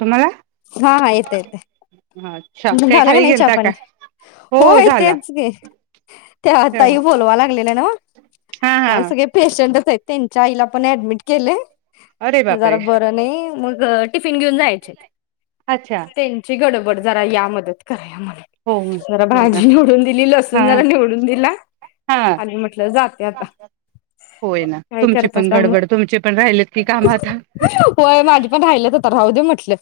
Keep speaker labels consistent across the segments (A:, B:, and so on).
A: तुम्हाला
B: हा हा येत येत
A: अच्छा
B: तुमचा
A: काय
B: झाला का
A: खाली
B: नाही चहा
A: गेलता का
B: पाणी
A: हो
B: होय
A: झाला
B: तेच कि त्या ताई
A: हा
B: बोलवाय लागलेल्या नव
A: हा
B: काय सगळे पेशंटचायत त्यांच्या आईला पण ऍडमिट
A: अरे
B: केलय जरा
A: बापरे
B: बर नाही म्हणु कट टिफीन घेऊन जायाचेत
A: अच्छा
B: त्यांची गडब बट जरा या मदत करायलाया म
A: हो
B: जरा
A: हो ना
B: भाजी निवडुन दिली,
A: हा
B: लसुन जरा निवडुन दिला
A: हा
B: आणि म्हंटल जाते आता
A: होय ना
B: काय
A: तुमची पण
B: करतासा
A: गडबड
B: मग
A: तुमचे पण राहिलेत की काम आता
B: व्हय माझी पण राहील्याता खाऊदे म्हंटल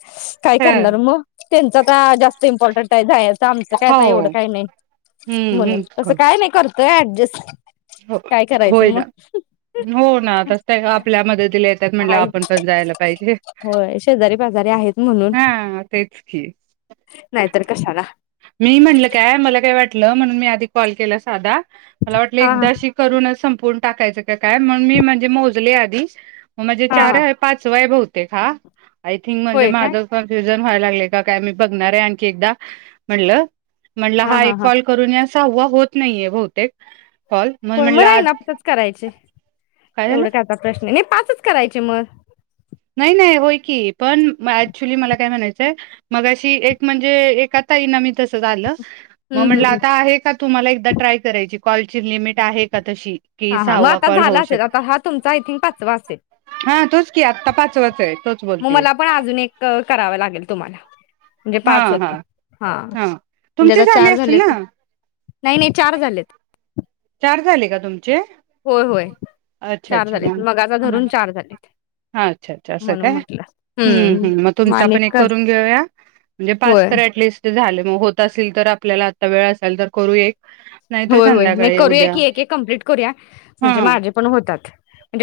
B: काय करणार मग त्यांच आता जास्त इंपोर्टन्ट आहे जायचा आमचा तर
A: हो
B: काय येवढा काय नाय म्हणुन
A: हम्म
B: तस काय न्हाय कर तय ऍडजेस्ट
A: हो होयना हो ना आता ते आपल्या मदतीला येतात म्हणल्यावर
B: आहेत
A: आपण पण जायला पाहीजे.
B: होय शेजारी पाजारी आहेत म्हणून
A: हा तेच की
B: नाहीतर कशाला
A: मी म्हणलं काय मला काय वाटलं म्हणून मी आधी कॉल केला साधा मला वाट
B: हा हा
A: एकदाशी करून संपे कोन टाकायचा की काय म्हणुन मि म्हणजे मोजले आधी म्हजे
B: हा
A: चार
B: हा
A: आहे पाचवाय बहुतेक ते खा आय थिंग म्हणजे
B: होय
A: माझ
B: काय
A: कनफ्युजन जन व्हाय लागलय काय की मी बघणारे आणखी एकदा म्हणलं म्हंलट हा एक कॉल करून या वा होत नाहीये बहुतेक कॉल
B: होय
A: म्हणलं
B: मग आहे
A: आज
B: नाच करायचे
A: काय झालं
B: एवढं का चार प्रश्न आहे नाही. पाचच करायचे मग
A: नाही नाही होय की पण ऍक्च्युली मला काय म्हणायचंय मग अशी एक म्हणजे एक आता ताईंना तसं झालं? मग
B: हम्म
A: म्हंटलं
B: हम्म
A: आता आहे का तुम्हाला एकदा ट्राय करायची कॉलची लिमिट आहे का तशी? कि
B: हा हा मग
A: सहावा
B: आता
A: कॉल होऊ
B: झाला असेल
A: शकतो
B: आता हा तुमचा आयथिंक पाचवा असेल
A: हा तोच की [unintelligible]
B: मग मला पण अजून एक कराव लागेल तुम्हाला -
A: हा हा हा
B: म्हणजे
A: तुमचे
B: आता
A: झाले
B: चार
A: असतील
B: झालेत
A: ना?
B: नाही नाही चार झालेत.
A: चार झाले का तुम?
B: होय होय चार
A: अच्छा
B: झालेत
A: मग
B: मगाचा धरून चार झालेत.
A: अच्छा.. अच्छा असं
B: म्हणून
A: काय
B: म्हटलं
A: हम्म हम्म मग तुमचा
B: माणिक
A: पण एक
B: कर
A: करून घेऊया म्हणजे पाच
B: होय
A: तर ऍटलिस्ट झाल मग होत असेल तर आपल्याला आता वेळ असाल तर करू एक नाहीतर
B: होय होय नाही
A: संध्याकाळी
B: करूया
A: उद्या
B: की एक एक कमप्लीट करूया
A: हा
B: म्हणजे माझे पण होतात.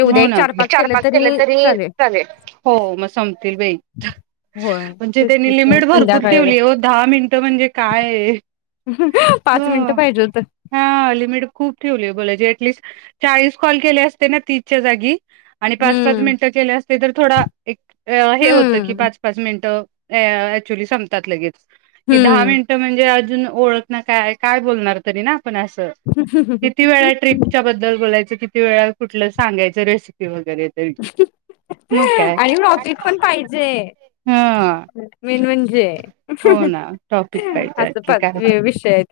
A: हो ना त चार पाच केले तरी चालेल हो मग संपतील बाई
B: होय
A: म्हणजे
B: तेच की
A: त्यांनी
B: आज
A: लिमिट भरपूर
B: संध्याकाळी वगैरे
A: ठेवली हो दहा मिनटं म्हणजे काय?
B: पाच
A: ह
B: मिनिट पाहिजे होत
A: हा लिमिट खूप ठेवली बोलायची ऍटलिस्ट चाळीस कॉल केले असते ना तीस च्या जागी आणि पाच-पाच
B: हम्म
A: मिनिटं केल्या असते तर थोडा एक अ हे होतं की
B: हम्म
A: पाच-पाच मिनिटं ऍक्च्युली सांपतात लगेच दहा
B: हम्म
A: मिनिटं म्हणजे? अ ओळख ना काय काय बोलणार तरी ना? अस किती वेळा ट्रिपच्या बद्दल बोलायचं किती वेळा कुठलं सांगायचं रेसिपी व
B: हा ह ह आणि टॉपिक पण पाहिजे
A: हा
B: मेन म्हणजे हा
A: हो ना टॉपिक
B: ह
A: पाहिजे
B: अस
A: आणखी
B: पण
A: काय
B: विषय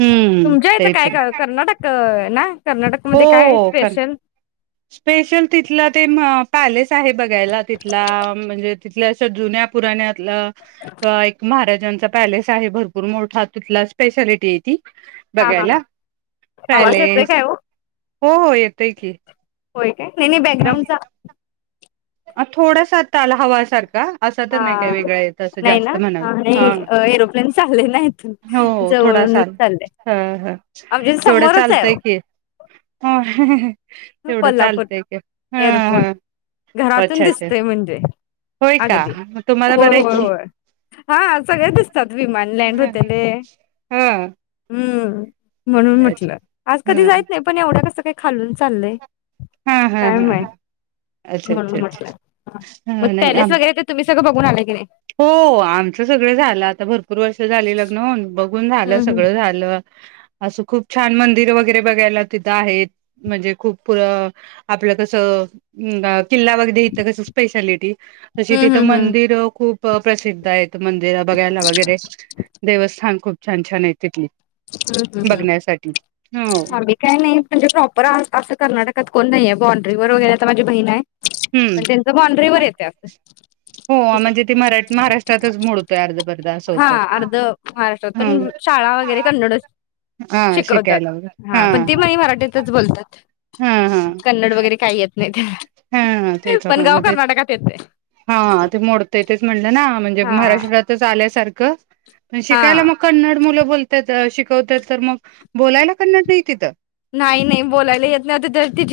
A: हम्म
B: इथं
A: तेच
B: काय
A: आहे
B: का कर्नाटक ना? कर्नाटकमध्ये काय हाय
A: हो कर
B: स्पेशल?
A: स्पेशल तिथला ते पॅलेस आहे बघायला तिथला म्हणजे तिथल्या अश जुन्या पुराण्या एक महाराजां तिथं पॅलेस आहे भरपूर मोठा तिथला स्पेशालिटी ये ती.
B: हा हा हा
A: बघायला
B: आवाज येतोय
A: पॅलेस
B: काय हो
A: हो येतोय की.
B: होय काय. नई नई बॅकग्राउंडचा?
A: अ थोडासा आता आला हवा सारखा. अस तर नाही
B: हा
A: काय वेगळा येत अस
B: नाही ना
A: जास्त म्हणुन. हा
B: नाही एरोप्लेन चालले ना इथून
A: हो थोडासा
B: जवळूनच चाललंय
A: ह ह
B: आमच्या
A: तेवढ
B: समोरच आहे
A: चालतय
B: ओ
A: की तेवढं
B: कोल्हापूर
A: चालतंय की हा
B: एअरपोर्ट
A: हा
B: घरात पण
A: अच्छा अच्छा
B: दिसतय म्हणजे
A: होय का
B: अगदी
A: मग तुम्हाला
B: होय
A: बरं आहे
B: होय
A: की
B: होय हा सगळे दिसतात विमान लँड होतेले.
A: हा
B: हम्म [inaudible] म्हणून म्हटल आज कधी जाईत नाही पण एवढं कस काय खालून चाललंय
A: हा हा
B: काय नाय
A: हा अच्छा अच्छा
B: म्हणुन
A: अच्छा
B: म्हंटल मग
A: ह नाही
B: पॅलेस
A: आम
B: वगैरे तर तुम्ही सगळ बघ - - रिकामा ऑडिओ
A: हो आमच सगळ झाल आता भरपूर वर्ष झाली लग्न होवून बघ घून झाल
B: हम्म
A: सगळं झालं अस खूप छान मंदिर वगैरे बघायला तिथं आहेत म्हणजे खूप अ आपल्या कस अ किल्ला वगैरे इथ कस स्पेशालिटी - - तशी
B: हम्म
A: तिथ
B: हम्म
A: मंदिर खूप [unintelligible] प्रसिद्ध आहेत. मंदिर बघायला वगैरे देवस्थान खूप छान छान हेत कि
B: हं हं हं
A: हो
B: आम्ही काय नाही म्हणजे प्रॉपर अस कर्नाटकात कोण नाहियं. बॉंड्रीवर वगैरे आता माझी बहीण हाय पण
A: हम्म
B: त्यांच बॉनड्रीवर येतय
A: हो
B: अस.
A: म्हणजे ती मराठ महाराष्ट्रातच मोडतोय अर्धपर्ध असं
B: हा
A: होतंय.
B: अर्ध महाराष्ट्रात
A: हम्म
B: पण शाळा वगैरे थोडाच
A: हा
B: शिकवतात.
A: शिकायला वगैरे हा
B: पण तीन
A: हा.
B: महिने मराठीतच बोलतात.
A: हा हा
B: कन्नड वगैरे काय येत नाहीत.
A: हा हा तेच ना
B: पण
A: मग
B: गाव
A: ते
B: कर्नाटकात येतय.
A: हा ते मोडतय तेच म्हणल ना.
B: हा
A: मराठी भाषेत आल्यासारखं क अं शिकायला
B: हा
A: मग कन्नड मुलं बोलतेत शिकवत तर मग बोलायला करणार नाही तिथं
B: नाही नाही बोलायला येत नाही आता त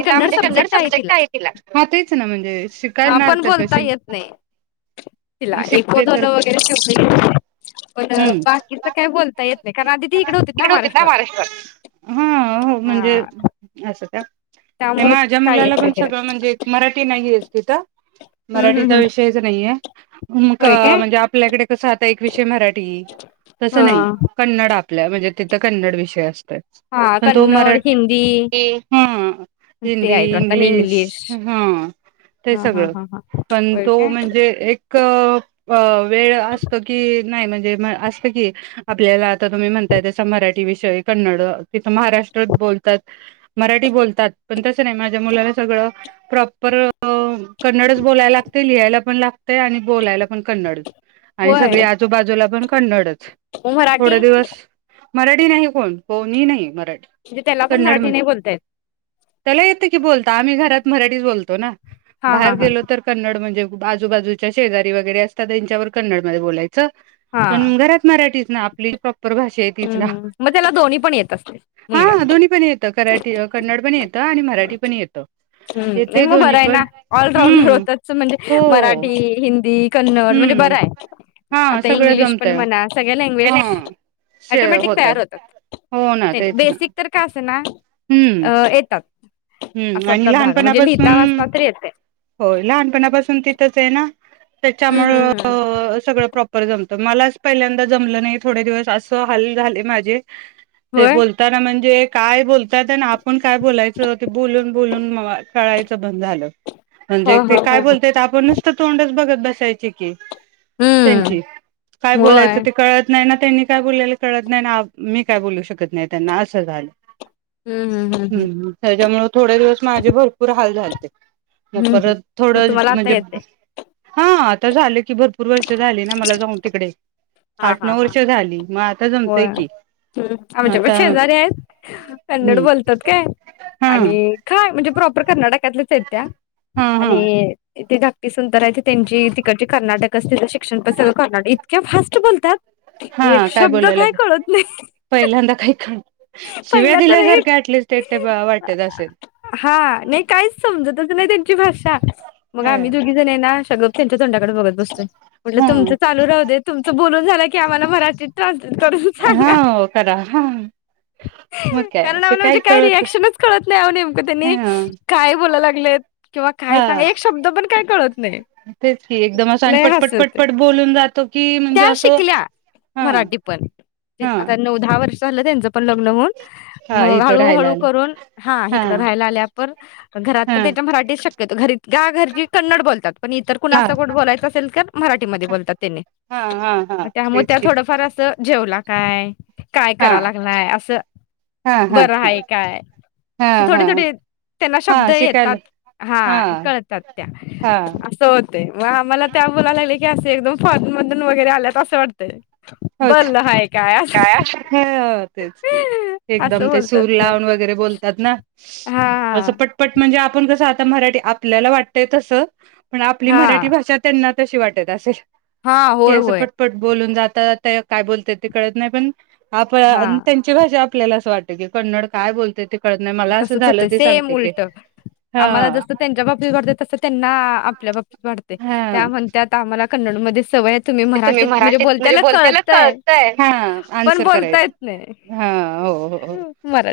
A: तिला म्हणजे कन्नड समजेल काय तीला? हा तेच ना म्हणजे
B: हा
A: शिकायणार
B: पण
A: तर
B: बोलता
A: कशी
B: येत नाही तिला एक
A: शिकते
B: दोन
A: तर
B: वगैरे तेवढ येते
A: हम्म
B: कारण आधी ती इकडे होती
A: तिकडे होते ना
B: महाराष्ट्रात
A: महाराष्ट्रात हा हो म्हणजे
B: हा
A: असं त्या
B: त्यामुळे
A: माझ्या
B: काय
A: मुलाला
B: येत नाही
A: पण
B: तिला
A: सगळं म्हणजे मराठी नाही येत. [unintelligible]
B: हम्म हम्म
A: मराठीचा
B: हम्म
A: विषयच नाहीये
B: होय काय
A: म्हणजे आपल्याकडे कस आता एक विषय मराठी ते तस नाही
B: हा
A: कन्नड आपल्या म्हणजे तिथं कन्नड विषय असत
B: हा
A: पण तो
B: कन्नड हिंदी
A: मराठी
B: ते
A: हिंदी
B: आहेत वाटत आणि
A: इंग्लिश हा ते
B: हा हा
A: सगळं
B: हा हा
A: पण
B: होय
A: तो
B: काय
A: म्हणजे एक वेळ असत की नाही नाही असत की आपल्याला तुम्ही म्हणय तसं मरा विषय कन्नड तिथ महाराष्ट्रात बोलतात मराठी विषय कन्नड तिथं महाराष्ट्रात बोलतात मराठी बोलतात पण तस नाही माझ्या मुलाला सगळं प्रॉपर कन्नडच बोलायला लागते लिहायला पण लागत आणि बोलायला पण कन्नडच आणि सगळे आजूबाजूला पण कन्नडच
B: म मराठी
A: थोडे दिवस मराठी नाही कोण कोणीही नाही म
B: म्हणजे त्याला पण मराठी नाही बोलता येत.
A: त्याला येतं की बोलता आम्ही घरात मराठीच बोलतो ना
B: हा हा
A: बाहेर
B: हा
A: गेलो तर कन्नड म्हणजे आजूबाजूच्या शेजारी वगैरे असतात त्यांच्यावर कन्नड मध्ये बोलायचं
B: हा
A: पण घरात मराठीच ना आपली प्रॉपर भाषा आहेत तेच
B: हम्म
A: ना
B: हम्म मग त्याला दोन्ही पण येत असते मुलग्याला
A: हा दोनी पण येत कन्नड पण येत आणि मराठी पण येतं
B: हम् नाही
A: येते
B: मग
A: दोन्ही
B: बरं आहे ना
A: पण
B: ऑलराऊंडर
A: हम्म
B: होतच म्हणजे
A: हो
B: मराठी हिंदी कन्नड म्हणजे बरं
A: हम्म
B: आहे
A: हा
B: आता
A: सगळं
B: इंग्लिश पण
A: जमतय
B: मला सगळ्या लँग्वेज
A: हा.
B: आटोमॅटिक
A: होतय
B: तयार
A: हो ना
B: होतात
A: तेच ना
B: बेसिक तर का असं ना
A: हम्म
B: येतात.
A: हम्म आणि
B: असातला भाग आहे. म्हणजे लिहिता
A: लहानपणापासून
B: वाचता तर येते
A: होय लहानपणापासून तिथंच आहे ना. त्याच्यामुळ
B: हम्म हम्म हम्म
A: सगळं प्रॉपर जमतं. तर मलाच पहिल्यांदा जमलं नाही थोडे दिवस असं हाल झाले माझे ते
B: होय
A: बोलताना म्हंजे काय बोलतात न आप पण काय बोलायच? बोलून बोलून म माझ कळायचं ब् मग झालं
B: हा
A: म्हणजे ते
B: हा
A: काय
B: हा हा
A: बोलत्यात आपणच नुसतं तोंडच बघत बसायचे की
B: हम्म
A: त्यांची काय
B: होय
A: बोलायचं ते कळत नाही ना त्यांनी काय बोलल्याल कळत नाही अन् मी काय बोलू शकत नाही त्यांना असं झालंय.
B: हंम् हं हं हं
A: त्याच्यामुळ थोडे दिवस माझे भरपूर हाल झालते मग
B: हम्म हम्म.
A: परत थोड
B: मग तुम्हाला आता
A: म्हणजे
B: येते.
A: हां आता झालय की भरपूर वर्ष झालीय ना मला जाऊन तिकडे आठ नऊ वर्ष झाली मग आ
B: व्हय आमच्या पण शेजारी आहेत कन्नड
A: हम्म
B: बोलतात काय?
A: हा
B: आणि काय म्हणजे प्रॉप् पण् कर्नाटकातल्यच आहेत त्या
A: हा हा
B: आणि ती धाकटी सुन तर आहे ते त्यांची तिकडची कर्नाटक ची शिक्षण पण सगळं कर्नाटी इतक्या फास्ट बोलत्यात
A: हां काय बोलाय [unintelligible] पहिल्यांदा काही खाण
B: पहिल्यांदा हा नाही
A: वाटत असेल
B: हा नाही काहीच समजतच नाही त्यांची भाषा मग
A: ह
B: आम्ही दोघी जण हाय ना आता् गप त्यांच्या तोंडाकडे बघत बसतोय. म्हंटल तुमचं
A: ह
B: चालू राहू दे तुमचं बोलून झालाय की आम्हाला मराठीत ट्रान्स्लें
A: हांव करा हां
B: कारण आम्हांला म्हणजे काय
A: कळत
B: रिएक्शनच कळत नाही. अहो नेमकं त्यांनी
A: हा
B: काय बोलायला लागलेत किंवा काय सांग
A: हा
B: एक शब्द पण काय [unintelligible]
A: तेच की एकदम असं आणि
B: लय हास्य होते
A: पटपटपटपट बोलून जातो की म्हणजे
B: त्या
A: असं
B: शिकल्या
A: हा
B: मराठी पण
A: हा
B: आता नऊ दहा वर्ष झालं त्यांच पण लग्न होऊन
A: हा
B: मग
A: इथं
B: हळू
A: राहायला
B: हळू
A: आलं
B: करून हा इकड राहायला आल्या पण घरात
A: हा
B: पण त्याच्या मराठी शक घरी [unintelligible] घरची कन्नड बोलतात पण इतर कोणा
A: हा
B: सोबत बोलायचं असेल तर मराठीमध्ये बोलतात त्यांनी
A: हा हा हा
B: त्यामुळे
A: तेच
B: त्या
A: की
B: थोडंफार असं जेवला काय काय
A: हा
B: करा लागलाय असं
A: हा हा
B: बरं
A: हा
B: हाय काय
A: हा
B: असे
A: हा
B: थोडे थोडे त्यांना शब्द
A: हा
B: येतात
A: शिकायला
B: हा कळतात त्या
A: हा
B: असं हो गते आम्हाला त्या बोलायला लागले की असे एकदम फॉरेन वगैरे आल्यात असं वाटतय
A: हो का काय हो तेच की एकदम
B: असं
A: ते
B: बोलतात
A: सूर लावून वगैरे बोलतात ना
B: हा
A: असं पटपट म्हणजे आप आपण कस आता मराठी आपल्याला वाटतय तस पण आपली
B: हा
A: मराठी भाषा त्यांना तशी वाटत असेल.
B: हा
A: की
B: होय
A: असं
B: होय
A: पटपट बोलून जा तर तळ काय बोलत्यात ते कळत नाय पण
B: हा
A: आपण त्यांची भाषा आप आपल्याला असं वाटत की कन्नड काय बोलत्यात ते कळत नाही मला असं
B: तसच
A: झालं
B: होतय
A: ते
B: सेम
A: सांगते की
B: उलटं
A: हा
B: आम्हाला जस त्यांच्या बाबतीत वाटतय तस त्यांना हा आपल्या बाबतीत वाढतयं
A: हा
B: त्या म्हणत्यात आम्हाला कन्नड मध्ये सवय
A: तुम्ही मराठीत म्हणजे बोलत्याल कळतय हा
B: पण
A: आन्सर
B: बोलता
A: करायच्
B: येत नाही
A: हा हो हो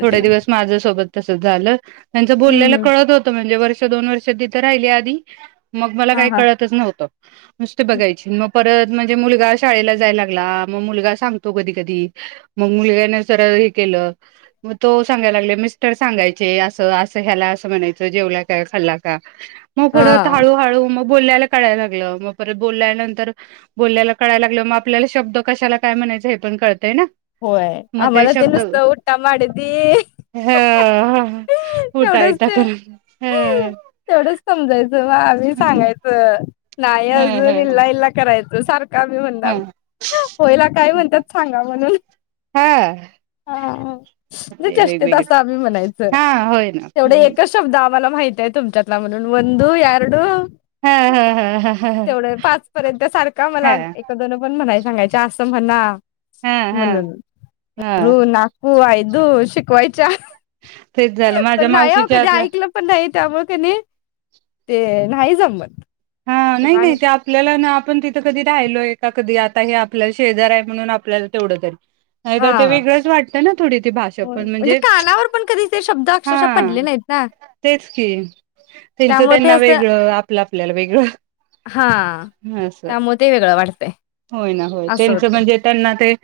A: थोडे दिवस माझ्या सोबत तसचं झालं त्यांचं
B: हम्म
A: बोलल्याल
B: हम्म
A: कळत होतं म्हणजे वर दोन वर्ष तिथं राहीली आधी. मग मला
B: हा
A: काही
B: हा
A: कळतच नव्हतं. नुसते बघायची न म परत म्हणजे मुलगा शाळेला जायला लागला मग मुलगा सांगतो कधी कधी मग मुलग्याने जर हे केलं मग तो सांगायला लागले मिस्टर सांगायचे असं असं ह्याला असं म्हणायचं जेवला काय खाल्ला का मग परत
B: हा
A: हळू हळू मग बोल्याल कळायला लागलं मग परत बोलल्यानंतर बोल्याला कळायला लागलं मग आपल्याला शब्द कशाला काय म्हणायचं हे पण कळ
B: होय आम्हाला ते नुसतं उटा माडीती
A: ह उठा
B: तेवढच
A: येता
B: ते
A: कर ह
B: तेवढच समजायचं वा मी
A: ह
B: सांगायचं नाही
A: ह
B: अजून
A: ह
B: इला-इला करायचं. [inaudible] का बी म्हणताव
A: हा
B: होय हेला काय म्हणत्यात सांगा म्हणून
A: हा
B: हा-हा-हा मी चेष्ट्येत
A: वेगवेगळे
B: असतो. आम्ही म्हणायचं
A: हा होय ना
B: तेवढे
A: हम्म
B: एकच शब्द आमी मला माहिती आहे तुमच्यातला म्हणून वन वंदू, यारडू
A: हा हा हा हा
B: तेवढ पाच पर्यंत सारख
A: हा
B: आम्हाला एक, दोन पण म्हणायचे. सांगायच्या अस म्हणा
A: हा हा
B: म्हणून
A: हा
B: मरूना हो आय दु शिकवायच्या.
A: तेच झालं माझ्या मावशीच्या आतलं
B: त्यामुळं त्यांनी ते नाही जमत.
A: हा नाही-नाही
B: लहान
A: ते आपल्याला ना आप आपण तिथं कधी राहिलोय का कधी आता हे आपल्याला शेजार आहे म्हणून आपल्याला तेवढं तरी नाही तर
B: हा
A: ते वेगळंच वाटतं ना थोडी ती भाषा
B: होय
A: पण म्हणजे
B: कानावर पण कधी ते शब्द
A: हा
B: अक्षरशः पडले नाहीत ना
A: तेच की त्यांचं
B: त्यामुळे ते
A: त्यांना
B: असं
A: वेगळं आपलं आपल्याला वेग
B: हा
A: हम्म असंच
B: त्यामुळे ते वेगळं वाटतंय
A: होय ना होय
B: असं
A: त्यांच
B: होतंय
A: म्हणजे त्यांना ते.